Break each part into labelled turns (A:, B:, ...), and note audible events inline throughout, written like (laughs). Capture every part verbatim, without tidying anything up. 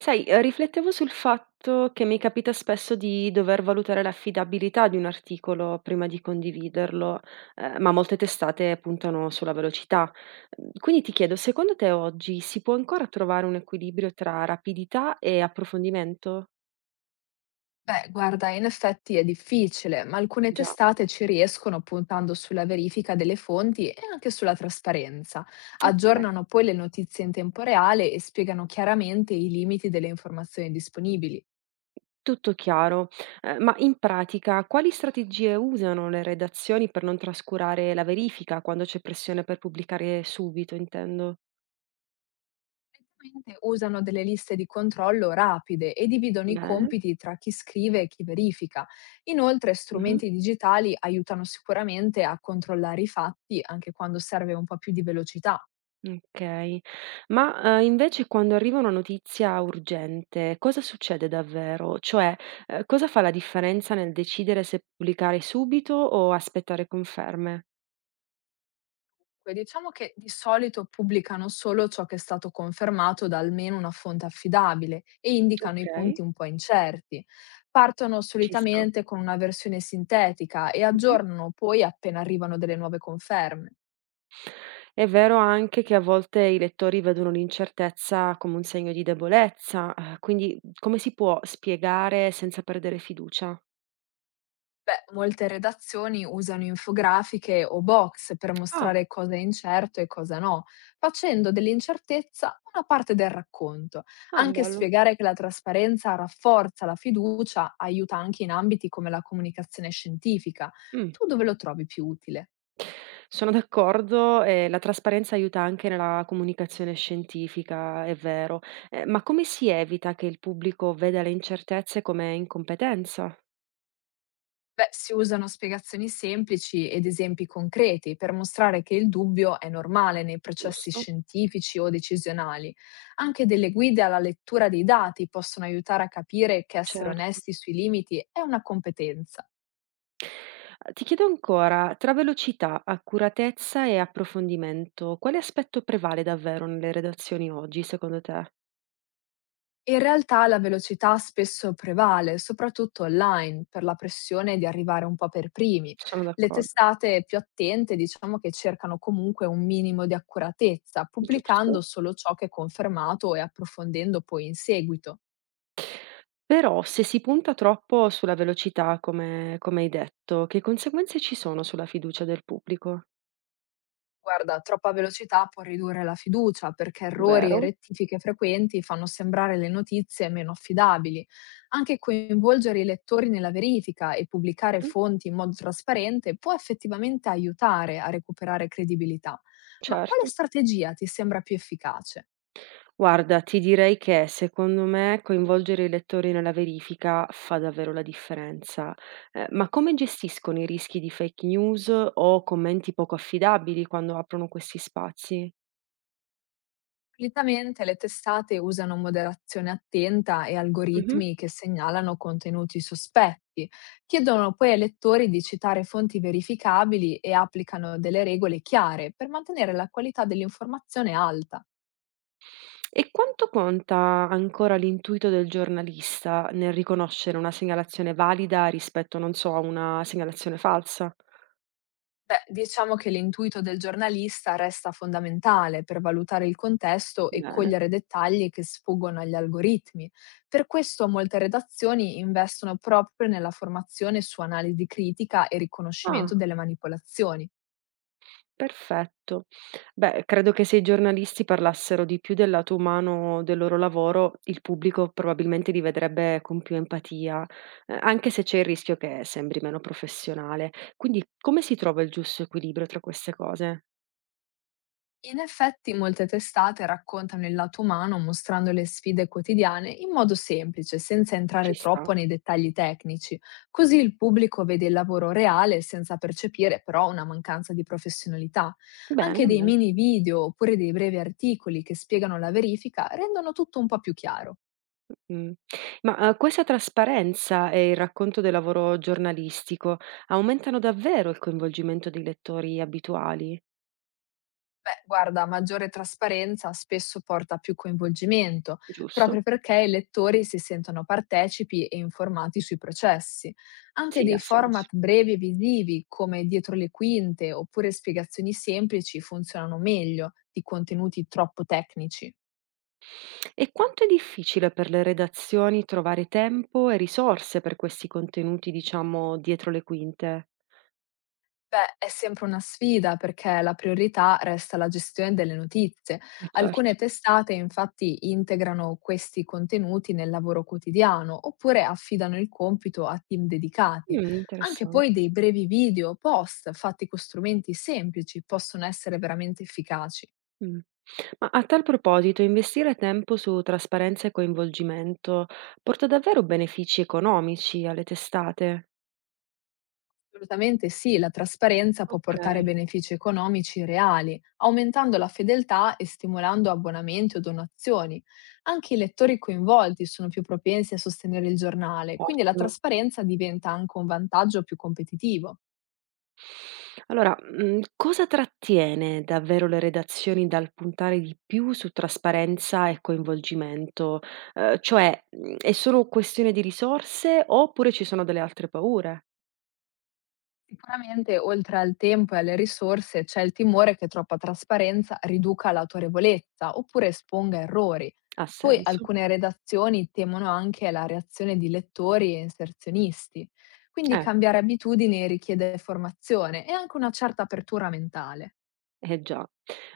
A: Sai, ehm, riflettevo sul fatto che mi capita spesso di dover valutare l'affidabilità di un articolo prima di condividerlo, ehm, ma molte testate puntano sulla velocità. Mhmm, quindi ti chiedo, secondo te oggi si può ancora trovare un equilibrio tra rapidità e approfondimento?
B: Beh, guarda, in effetti è difficile, ma alcune
A: Già,
B: testate ci riescono puntando sulla verifica delle fonti e anche sulla trasparenza.
A: okay,
B: Aggiornano poi le notizie in tempo reale e spiegano chiaramente i limiti delle informazioni disponibili.
A: tutto chiaro. Ehm, ma in pratica quali strategie usano le redazioni per non trascurare la verifica quando c'è pressione per pubblicare subito, intendo?
B: Ovviamente usano delle liste di controllo rapide e dividono i
A: Bene.
B: compiti tra chi scrive e chi verifica. Inoltre,
A: Mh-mh.
B: strumenti digitali aiutano sicuramente a controllare i fatti anche quando serve un po' più di velocità.
A: Okay. Ma, ehm, invece quando arriva una notizia urgente, cosa succede davvero? Cioè, ehm, cosa fa la differenza nel decidere se pubblicare subito o aspettare conferme?
B: Dunque, diciamo che di solito pubblicano solo ciò che è stato confermato da almeno una fonte affidabile e indicano i
A: Okay,
B: punti un po' incerti. Partono
A: ci sta.
B: solitamente con una versione sintetica e
A: Mh-mh.
B: aggiornano poi appena arrivano delle nuove conferme.
A: È vero anche che a volte i lettori vedono l'incertezza come un segno di debolezza, ehm, quindi come si può spiegare senza perdere fiducia?
B: Beh, molte redazioni usano infografiche o box per
A: Ah,
B: mostrare cosa è incerto e cosa no, facendo dell'incertezza una parte del racconto.
A: ah
B: Anche
A: bello.
B: spiegare che la trasparenza rafforza la fiducia aiuta anche in ambiti come la comunicazione scientifica.
A: Mh.
B: Tu dove lo trovi più utile?
A: Sono d'accordo, ehm, la trasparenza aiuta anche nella comunicazione scientifica, è vero. Ehm, ma come si evita che il pubblico veda le incertezze come incompetenza?
B: Beh, si usano spiegazioni semplici ed esempi concreti per mostrare che il dubbio è normale nei processi
A: Giusto?
B: scientifici o decisionali. Anche delle guide alla lettura dei dati possono aiutare a capire che essere
A: Certo.
B: onesti sui limiti è una competenza.
A: Uhm, ti chiedo ancora, tra velocità, accuratezza e approfondimento, quale aspetto prevale davvero nelle redazioni oggi secondo te?
B: In realtà la velocità spesso prevale, soprattutto online, per la pressione di arrivare un po' per primi.
A: Sono
B: Le
A: d'accordo,
B: testate più attente diciamo che cercano comunque un minimo di accuratezza, pubblicando
A: giusto.
B: solo ciò che è confermato e approfondendo poi in seguito.
A: Però se si punta troppo sulla velocità, come come hai detto, che conseguenze ci sono sulla fiducia del pubblico?
B: Guarda, troppa velocità può ridurre la fiducia perché errori e
A: Vero.
B: rettifiche frequenti fanno sembrare le notizie meno affidabili. Anche coinvolgere i lettori nella verifica e pubblicare
A: Mh-mh.
B: fonti in modo trasparente può effettivamente aiutare a recuperare credibilità. Ma quale
A: Certo.
B: strategia ti sembra più efficace?
A: Guarda, ti direi che secondo me coinvolgere i lettori nella verifica fa davvero la differenza. Ehm, ma come gestiscono i rischi di fake news o commenti poco affidabili quando aprono questi spazi?
B: Solitamente le testate usano moderazione attenta e
A: Mh-mh.
B: algoritmi che segnalano contenuti sospetti, chiedono poi ai lettori di citare fonti verificabili e applicano delle regole chiare per mantenere la qualità dell'informazione alta.
A: E quanto conta ancora l'intuito del giornalista nel riconoscere una segnalazione valida rispetto, non so, a una segnalazione falsa?
B: Beh, diciamo che l'intuito del giornalista resta fondamentale per valutare il contesto e
A: Bene.
B: cogliere dettagli che sfuggono agli algoritmi. Per questo molte redazioni investono proprio nella formazione su analisi critica e riconoscimento
A: Ah.
B: delle manipolazioni.
A: Perfetto. Beh, credo che se i giornalisti parlassero di più del lato umano del loro lavoro, il pubblico probabilmente li vedrebbe con più empatia, eh, anche se c'è il rischio che sembri meno professionale. Quindi come si trova il giusto equilibrio tra queste cose?
B: In effetti molte testate raccontano il lato umano mostrando le sfide quotidiane in modo semplice, senza
A: Ci
B: entrare
A: sta?
B: troppo nei dettagli tecnici, così il pubblico vede il lavoro reale senza percepire però una mancanza di professionalità. Anche
A: Bene,
B: dei
A: bene.
B: mini video oppure dei brevi articoli che spiegano la verifica rendono tutto un po' più chiaro.
A: Mm. Ma eh, questa trasparenza e il racconto del lavoro giornalistico aumentano davvero il coinvolgimento dei lettori abituali,
B: Beh, guarda, maggiore trasparenza spesso porta a più coinvolgimento,
A: giusto?
B: proprio perché i lettori si sentono partecipi e informati sui processi. Anche
A: Sì,
B: dei
A: ha
B: format
A: senso.
B: brevi e visivi, come dietro le quinte oppure spiegazioni semplici, funzionano meglio di contenuti troppo tecnici.
A: E quanto è difficile per le redazioni trovare tempo e risorse per questi contenuti, diciamo, dietro le quinte?
B: Beh, è sempre una sfida perché la priorità resta la gestione delle notizie.
A: Eh
B: Alcune
A: certo.
B: testate infatti integrano questi contenuti nel lavoro quotidiano oppure affidano il compito a team dedicati.
A: Mh,
B: Anche
A: interessante.
B: poi dei brevi video o post fatti con strumenti semplici possono essere veramente efficaci.
A: Mh. Ma a tal proposito, investire tempo su trasparenza e coinvolgimento porta davvero benefici economici alle testate?
B: Assolutamente sì, la trasparenza può portare
A: Okay,
B: benefici economici reali, aumentando la fedeltà e stimolando abbonamenti o donazioni. Anche i lettori coinvolti sono più propensi a sostenere il giornale, quindi la
A: ottimo.
B: trasparenza diventa anche un vantaggio più competitivo.
A: Allora, mhmm, cosa trattiene davvero le redazioni dal puntare di più su trasparenza e coinvolgimento? Ehm, cioè, mhmm, è solo questione di risorse oppure ci sono delle altre paure?
B: Sicuramente, oltre al tempo e alle risorse, c'è il timore che troppa trasparenza riduca l'autorevolezza oppure esponga errori.
A: Ha
B: Poi
A: senso.
B: alcune redazioni temono anche la reazione di lettori e inserzionisti. Quindi
A: Eh,
B: cambiare abitudini richiede formazione e anche una certa apertura mentale.
A: eh già.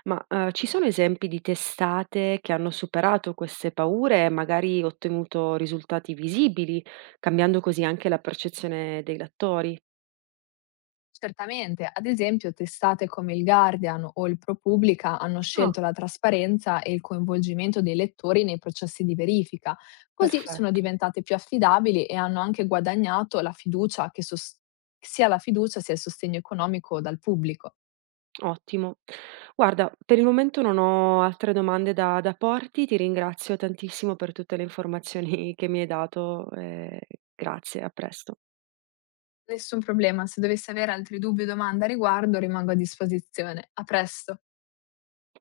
A: Ma, ehm, ci sono esempi di testate che hanno superato queste paure e magari ottenuto risultati visibili, cambiando così anche la percezione dei lettori?
B: Certamente, ad esempio testate come il Guardian o il ProPublica hanno scelto
A: Ah,
B: la trasparenza e il coinvolgimento dei lettori nei processi di verifica, così sono
A: perfetto.
B: diventate più affidabili e hanno anche guadagnato la fiducia che sos- sia la fiducia sia il sostegno economico dal pubblico.
A: Ottimo. Guarda, per il momento non ho altre domande da da porti, ti ringrazio tantissimo per tutte le informazioni (laughs) che mi hai dato, ehm, grazie, a presto.
B: Nessun problema, se dovessi avere altri dubbi o domande a riguardo rimango a disposizione. A presto!